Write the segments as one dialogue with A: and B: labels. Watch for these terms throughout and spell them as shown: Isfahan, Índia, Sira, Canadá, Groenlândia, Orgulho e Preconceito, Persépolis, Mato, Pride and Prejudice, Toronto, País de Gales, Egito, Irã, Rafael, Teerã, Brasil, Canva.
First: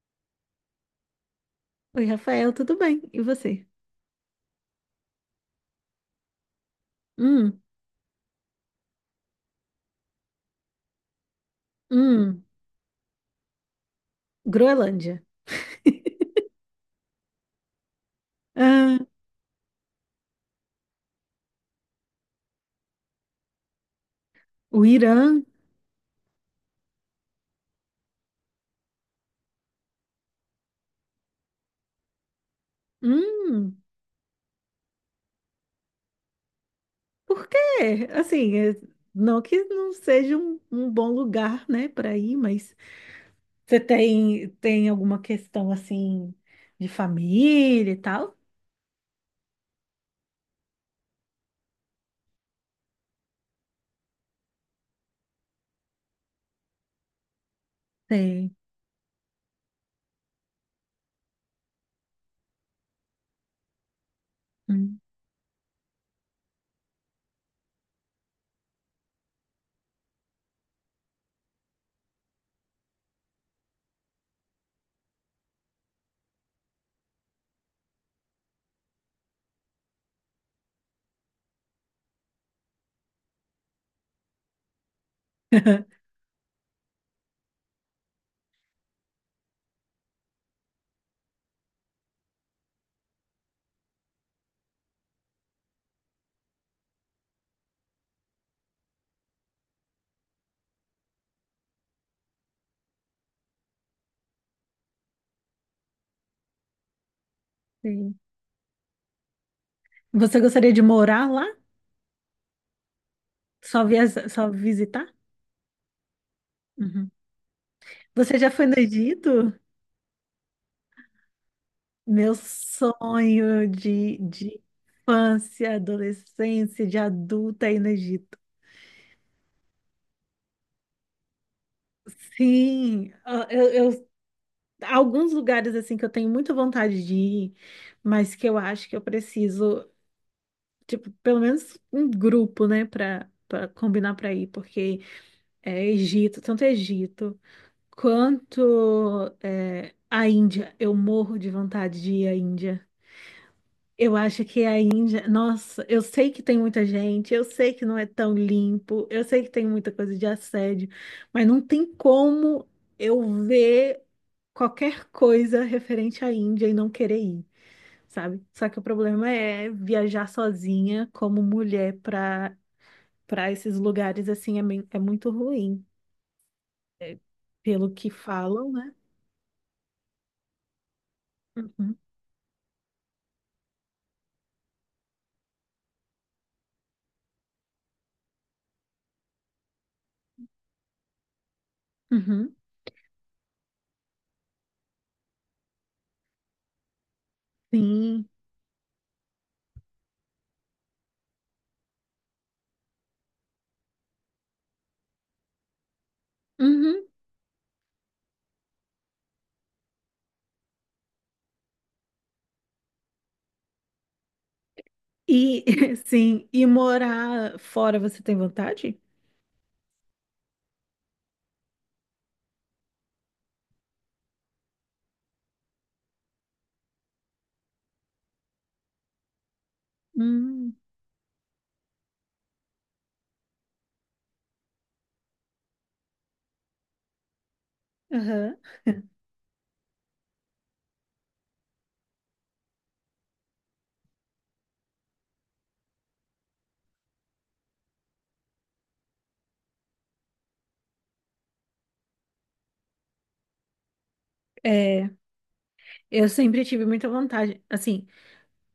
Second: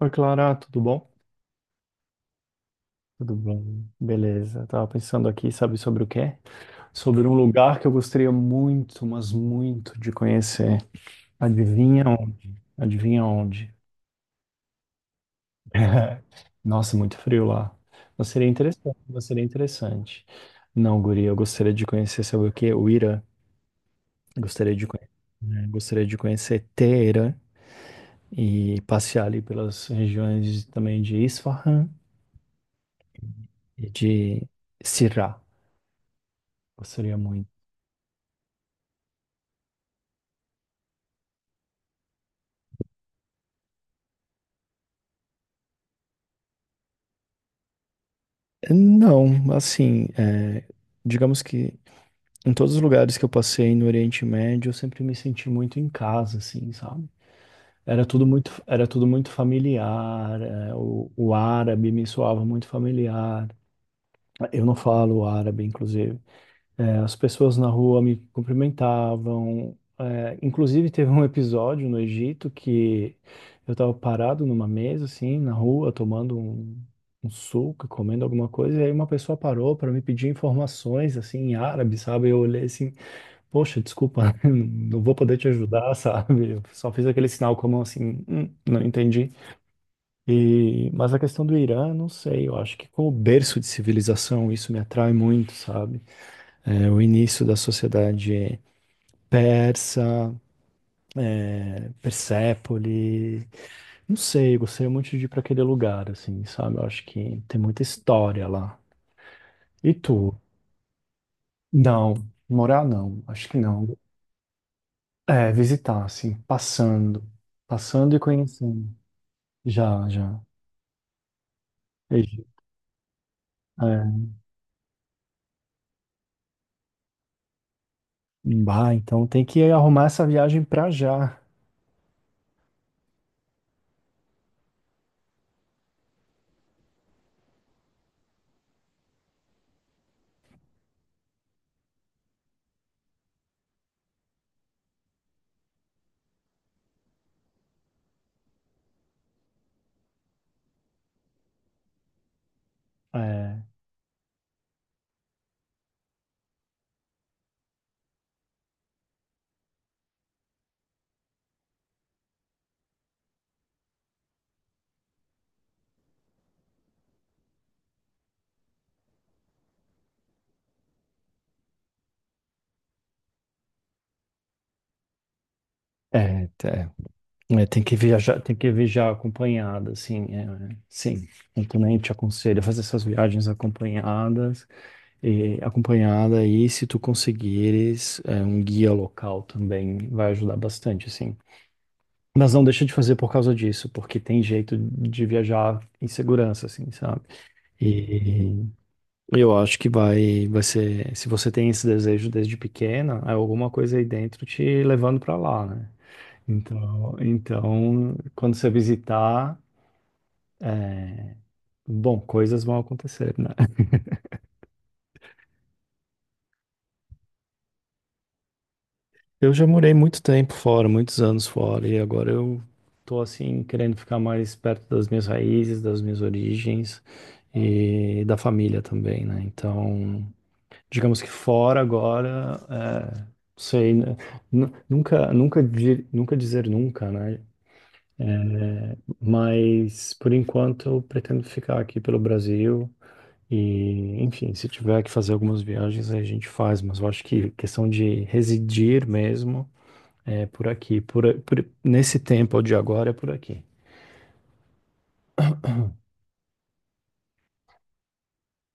A: Oi, Clara, tudo bom?
B: Oi, Rafael, tudo bem? E
A: Tudo
B: você?
A: bom? Beleza, tava pensando aqui, sabe sobre o quê? Sobre um
B: Hum,
A: lugar que eu gostaria muito, mas muito de conhecer. Adivinha
B: hum,
A: onde? Adivinha onde?
B: Groenlândia.
A: Nossa, muito frio lá. Mas seria interessante,
B: Ah,
A: mas seria interessante. Não, guria, eu gostaria de conhecer, sabe o quê? O Irã. Gostaria
B: o
A: de conhecer,
B: Irã.
A: gostaria de conhecer Teherã e passear ali pelas regiões também de Isfahan
B: Hum,
A: e de Sirá. Gostaria
B: por
A: muito.
B: quê? Assim, não que não seja um bom lugar, né, para ir, mas você tem alguma questão, assim, de família e tal?
A: Não, assim, digamos que em todos os lugares que eu passei no Oriente Médio, eu sempre me senti muito em casa, assim, sabe?
B: Tem.
A: Era tudo muito familiar, o árabe me soava muito familiar. Eu não
B: Hum.
A: falo árabe, inclusive. É, as pessoas na rua me cumprimentavam. É, inclusive, teve um episódio no Egito que eu estava parado numa mesa, assim, na rua, tomando um suco, comendo alguma coisa, e aí uma pessoa parou para me pedir informações, assim, em árabe, sabe? Eu olhei assim, poxa, desculpa, não vou poder te ajudar, sabe? Eu só fiz aquele sinal com a mão assim, não entendi. E, mas a questão do Irã, não sei, eu acho que como berço de civilização, isso me atrai muito, sabe? O início da sociedade persa, Persépole, não sei, gostaria muito de ir para aquele lugar, assim, sabe? Eu acho que tem muita
B: Tem.
A: história lá. E tu?
B: Você gostaria de morar lá?
A: Não, morar não, acho que não.
B: Só visitar?
A: É, visitar, assim,
B: Uhum.
A: passando, passando e
B: Você já foi no
A: conhecendo.
B: Egito?
A: Já, já.
B: Meu
A: Egi-
B: sonho
A: É,
B: de infância, adolescência, de adulta aí no Egito.
A: bah, então tem que arrumar essa viagem pra já.
B: Sim, ah, alguns lugares assim que eu tenho muita vontade de ir, mas que eu acho que eu preciso, tipo, pelo menos um grupo, né, para combinar para ir, porque é Egito, tanto Egito quanto é, a Índia. Eu morro de vontade de ir à Índia.
A: É,
B: Eu acho que a Índia, nossa, eu sei que tem muita gente, eu sei que não é tão limpo, eu sei que tem muita coisa de assédio, mas não tem como eu ver qualquer coisa referente à Índia e não querer ir, sabe? Só que o problema é viajar sozinha como mulher para esses lugares assim é, é muito ruim,
A: é.
B: é,
A: É,
B: pelo que
A: tem que
B: falam, né?
A: viajar acompanhada, assim, sim. Eu
B: Uhum,
A: também te aconselho a fazer essas viagens acompanhadas, e acompanhada e se tu conseguires um guia local também vai ajudar bastante, assim. Mas
B: uhum,
A: não deixa de fazer por causa disso, porque tem jeito de viajar em segurança, assim, sabe?
B: sim.
A: E eu acho que vai ser, se você tem esse desejo desde pequena, é alguma coisa aí dentro te levando pra lá, né?
B: Uhum.
A: Então, quando você visitar, bom, coisas vão acontecer, né?
B: E sim, e morar fora você tem vontade?
A: Eu já morei muito tempo fora, muitos anos fora, e agora eu tô assim querendo ficar mais perto das minhas raízes, das minhas origens e da família também, né? Então,
B: Hum,
A: digamos que fora agora, é, sei, né? Nunca, nunca dizer nunca, né?
B: aham.
A: Mas por enquanto eu pretendo ficar aqui pelo Brasil. E, enfim, se tiver que fazer algumas viagens, aí a gente faz, mas eu acho que questão de residir mesmo é por aqui, nesse tempo de agora é por aqui.
B: É, eu sempre tive muita vontade. Assim,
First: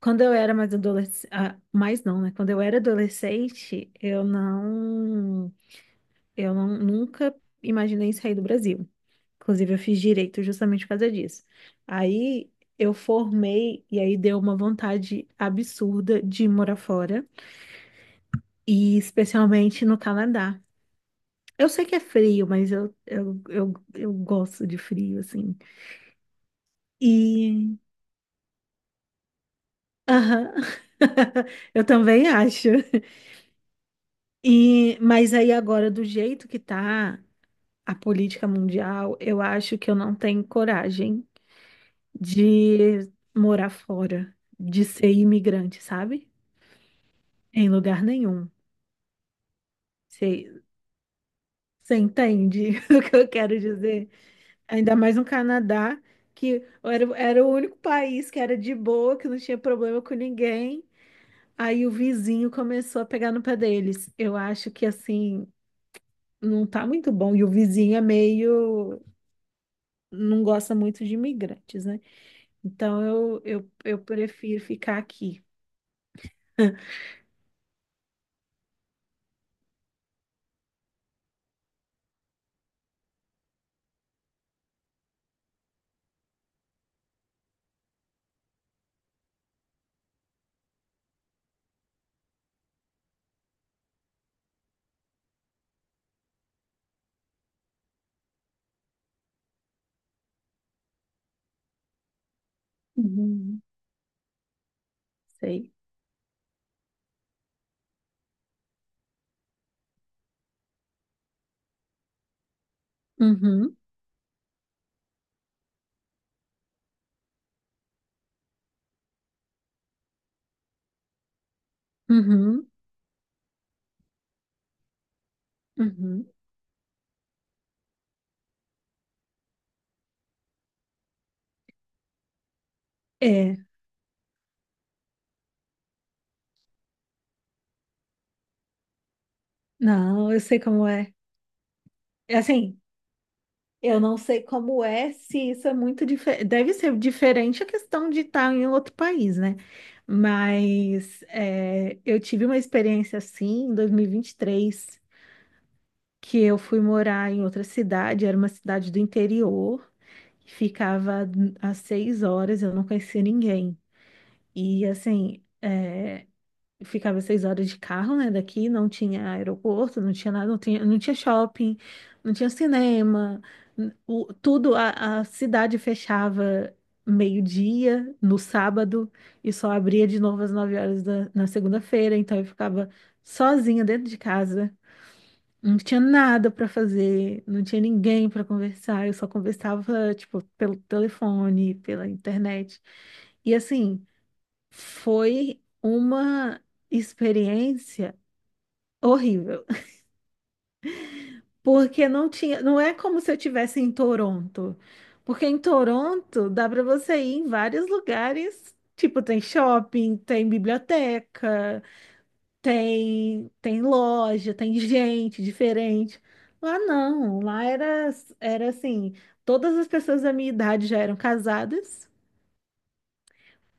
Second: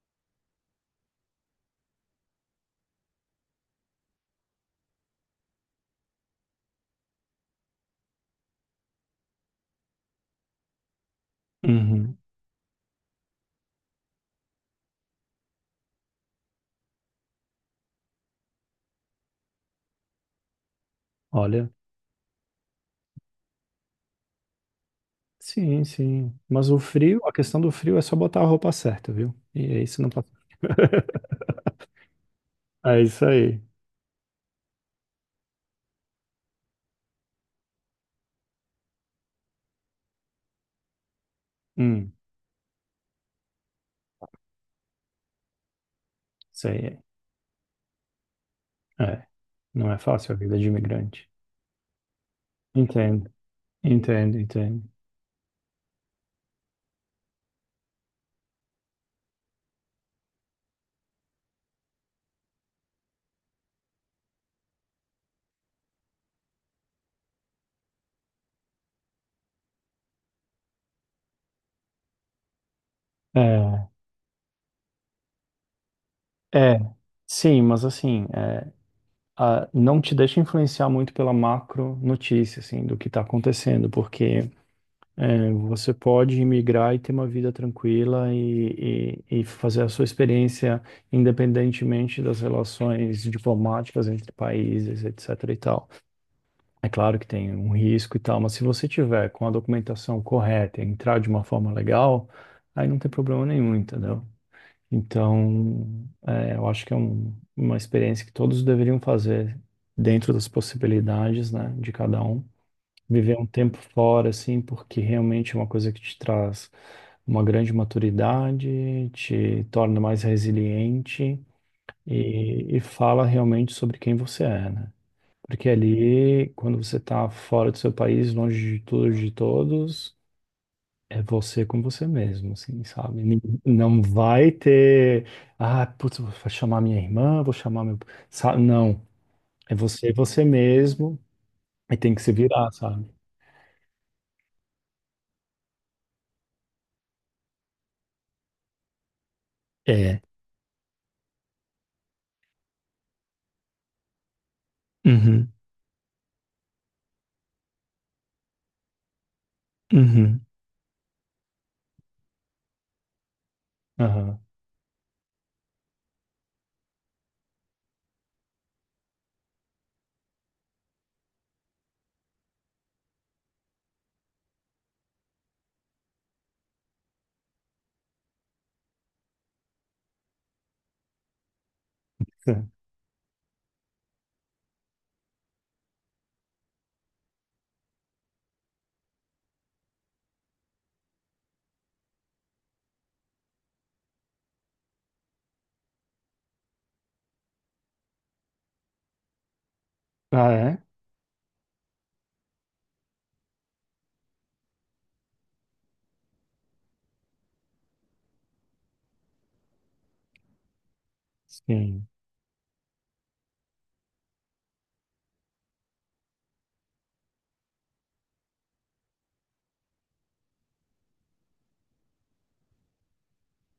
B: quando eu era mais adolescente, mais não, né? Quando eu era adolescente, eu não, nunca imaginei sair do Brasil. Inclusive, eu fiz direito justamente por causa disso.
A: Uhum.
B: Aí eu formei e aí deu uma vontade absurda de morar fora, e especialmente no Canadá. Eu
A: Olha,
B: sei que é frio, mas eu gosto de frio, assim.
A: sim, sim. Mas o frio, a questão do frio é só botar a roupa certa, viu? E aí você não passa.
B: Aham. Eu também acho.
A: É isso aí.
B: E, mas aí agora, do jeito que tá a política mundial, eu acho que eu não tenho coragem
A: Hum,
B: de morar fora, de ser imigrante, sabe?
A: isso aí. É,
B: Em lugar nenhum.
A: é, não é fácil a vida
B: Você,
A: de imigrante.
B: você entende o que eu
A: Entendo,
B: quero dizer?
A: entendo, entendo.
B: Ainda mais no Canadá, era o único país que era de boa, que não tinha problema com ninguém. Aí o vizinho começou a pegar no pé deles. Eu acho que assim. Não tá muito bom. E o vizinho é meio, não gosta muito de imigrantes, né? Então
A: É,
B: eu prefiro ficar aqui.
A: é. Sim, mas assim, é, ah, não te deixa influenciar muito pela macro notícia, assim, do que está acontecendo, porque é, você pode imigrar e ter uma vida tranquila e fazer a sua experiência independentemente das relações diplomáticas entre países, etc. e tal. É claro que tem um risco e tal, mas se você tiver com a documentação correta e entrar de uma forma legal, aí não tem problema
B: Uhum,
A: nenhum, entendeu?
B: sei.
A: Então, é, eu acho que é uma experiência que todos deveriam fazer dentro das possibilidades, né, de cada um. Viver um tempo
B: Uhum,
A: fora, assim, porque realmente é uma coisa que te traz uma grande maturidade, te torna mais resiliente
B: uhum,
A: e fala realmente sobre quem você é, né? Porque
B: uhum.
A: ali, quando você está fora do seu país, longe de tudo, e de todos, é você com você mesmo, assim, sabe?
B: É,
A: Não vai ter, ah, putz, vou chamar minha irmã, vou chamar meu. Não, é você,
B: não, eu
A: você
B: sei como é.
A: mesmo, e tem que se
B: É
A: virar,
B: assim,
A: sabe?
B: eu não sei como é se isso é muito diferente. Deve ser diferente a questão de estar em outro país, né?
A: É.
B: Mas é, eu tive uma experiência assim em 2023,
A: Uhum.
B: que eu fui morar em outra cidade, era uma cidade do interior,
A: Uhum.
B: que ficava às 6 horas, eu não conhecia ninguém.
A: Aham.
B: E assim, é, eu ficava 6 horas de carro, né, daqui, não tinha aeroporto, não tinha nada, não tinha shopping, não tinha cinema, tudo, a cidade fechava meio-dia no sábado e só abria de novo às 9 horas na segunda-feira, então eu
A: Sim.
B: ficava sozinha dentro de casa. Não tinha nada para fazer, não tinha ninguém para conversar, eu só conversava, tipo, pelo telefone, pela internet. E assim, foi uma experiência horrível,
A: Ah, é?
B: porque não tinha, não é como se eu tivesse em Toronto. Porque em Toronto dá para você ir em vários lugares, tipo, tem shopping, tem biblioteca,
A: Sim.
B: tem loja, tem gente diferente. Lá não, lá era assim, todas as pessoas da minha idade já eram casadas.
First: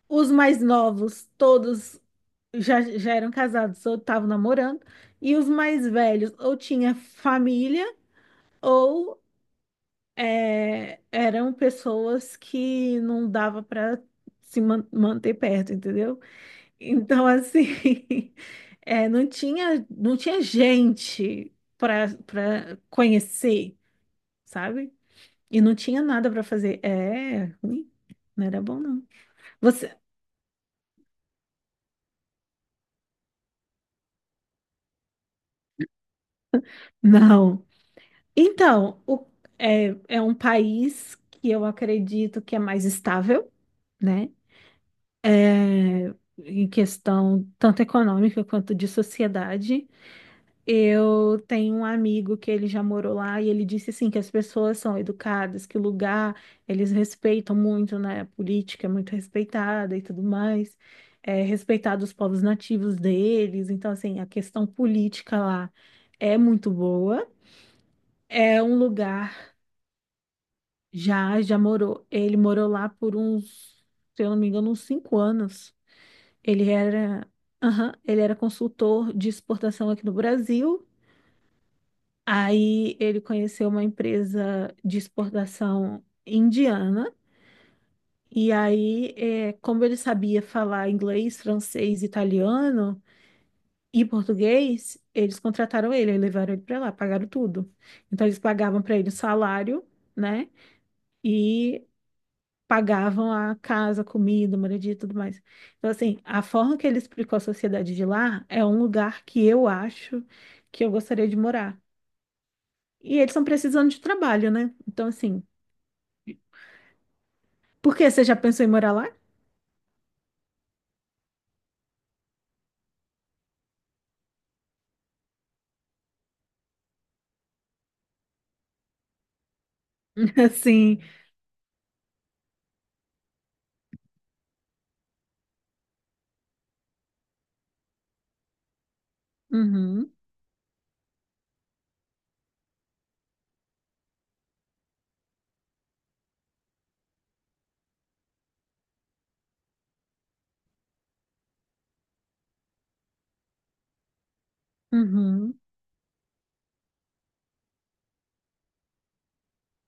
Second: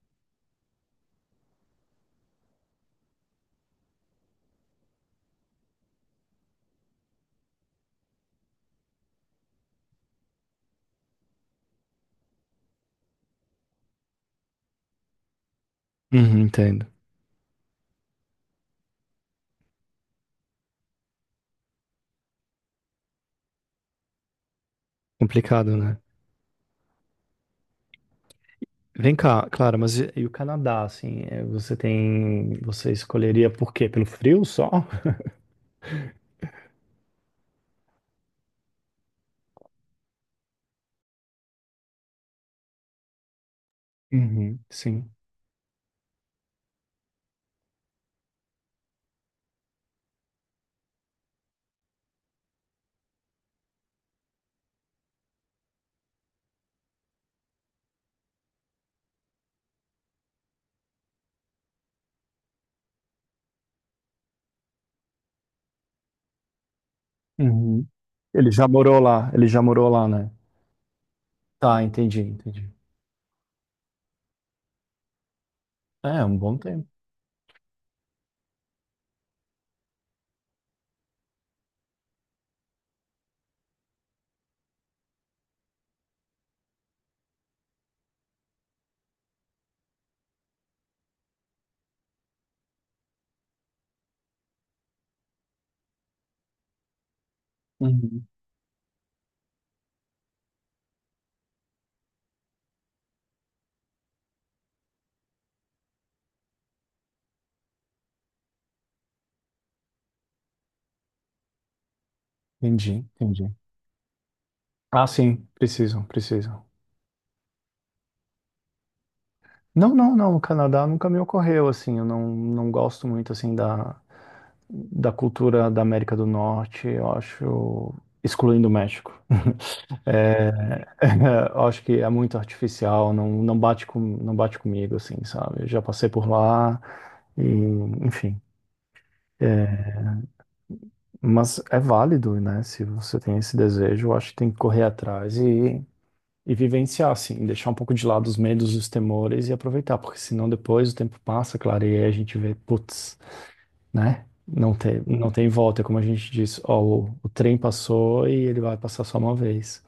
B: Os mais novos, todos já eram casados ou estavam namorando, e os mais velhos ou tinha família ou é, eram pessoas que não dava para se manter perto, entendeu?
A: Uhum, entendo.
B: Então, assim, é, não tinha gente para conhecer, sabe? E
A: Complicado,
B: não
A: né?
B: tinha nada para fazer. É, ruim. Não era bom, não.
A: Vem cá, Clara,
B: Você,
A: mas E o Canadá, assim, é, você tem. Você escolheria por quê? Pelo frio só?
B: não. Então, é, é um país que eu acredito que é mais estável, né?
A: Uhum, sim.
B: É, em questão tanto econômica quanto de sociedade. Eu tenho um amigo que ele já morou lá e ele disse assim que as pessoas são educadas, que o lugar eles respeitam muito, né? A política é muito respeitada e tudo mais, é respeitado os povos nativos deles. Então, assim, a questão política lá é muito boa.
A: Uhum. Ele
B: É
A: já
B: um
A: morou lá, ele
B: lugar
A: já morou lá, né?
B: já
A: Tá,
B: morou.
A: entendi,
B: Ele morou
A: entendi.
B: lá por uns, se eu não me engano, uns 5 anos.
A: É, um bom
B: Ele
A: tempo.
B: era, aham, ele era consultor de exportação aqui no Brasil. Aí ele conheceu uma empresa de exportação indiana, e aí, como ele sabia falar inglês, francês, italiano e português, eles contrataram ele, aí levaram ele para lá, pagaram tudo. Então
A: Uhum.
B: eles pagavam para ele o salário, né? E pagavam a casa, comida, moradia e tudo mais. Então, assim, a forma que ele explicou a sociedade de lá é um lugar que eu acho que eu gostaria de morar.
A: Entendi,
B: E eles estão
A: entendi.
B: precisando de trabalho, né?
A: Ah,
B: Então,
A: sim,
B: assim.
A: precisam, precisam.
B: Por quê? Você já pensou em morar lá?
A: Não, não, não, o Canadá nunca me ocorreu, assim, eu não, não gosto muito, assim, da cultura da América do Norte, eu acho, excluindo o México. É,
B: Sim.
A: eu acho que é muito artificial, não, não bate com, não bate comigo, assim, sabe? Eu já passei por lá e, enfim. É,
B: Uhum,
A: mas é válido, né? Se você tem esse desejo, eu acho que tem que correr atrás e vivenciar, assim, deixar um pouco de lado os medos, os temores e aproveitar, porque senão depois o tempo passa, clareia, e aí a gente vê, putz, né? Não tem, não tem
B: uhum,
A: volta, é como a gente diz, ó, o trem passou e ele vai passar só uma vez.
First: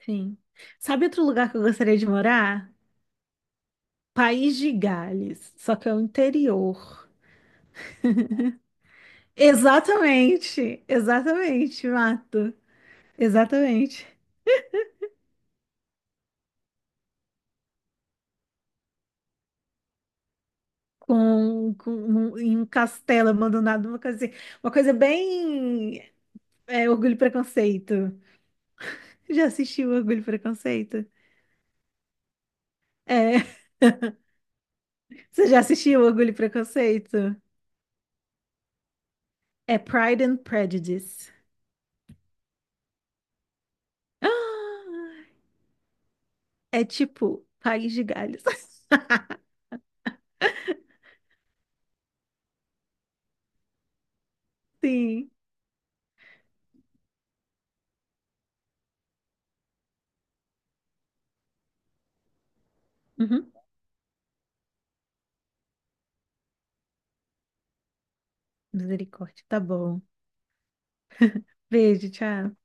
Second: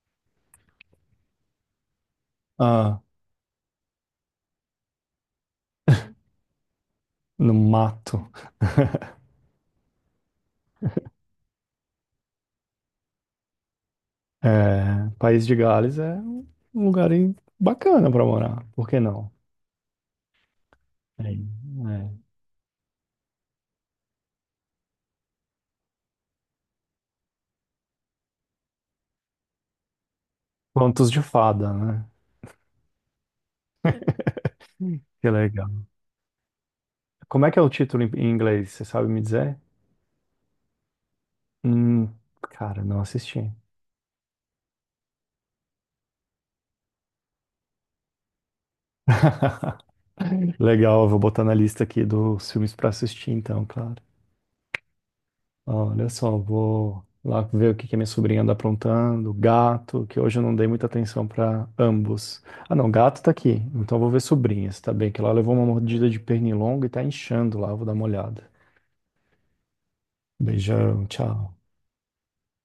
B: sim. Sabe outro lugar que eu gostaria de morar?
A: Ah,
B: País de Gales, só que é o interior.
A: no mato.
B: Exatamente, exatamente, Mato. Exatamente.
A: É, País de Gales é um lugar bacana pra morar, por que não? É, é.
B: Em um castelo abandonado, uma coisa assim. Uma coisa bem é, orgulho e preconceito. Já assistiu Orgulho e Preconceito?
A: Contos de fada, né?
B: É.
A: Que
B: Você já
A: legal.
B: assistiu Orgulho e Preconceito?
A: Como é que é o título em inglês? Você sabe me dizer?
B: É Pride and Prejudice.
A: Hum, cara, não assisti.
B: Ah, é tipo País de Galhos.
A: Legal, eu vou botar na lista aqui dos filmes pra assistir, então, claro.
B: Sim.
A: Olha só, vou lá ver o que que a minha sobrinha anda aprontando, gato, que hoje eu não dei muita atenção pra ambos. Ah, não, gato tá
B: Uhum.
A: aqui, então eu vou ver sobrinha, se tá bem, que ela levou uma mordida de pernilongo e tá inchando lá, eu vou dar uma olhada.
B: Misericórdia. Tá bom.
A: Beijão, tchau.
B: Beijo, tchau.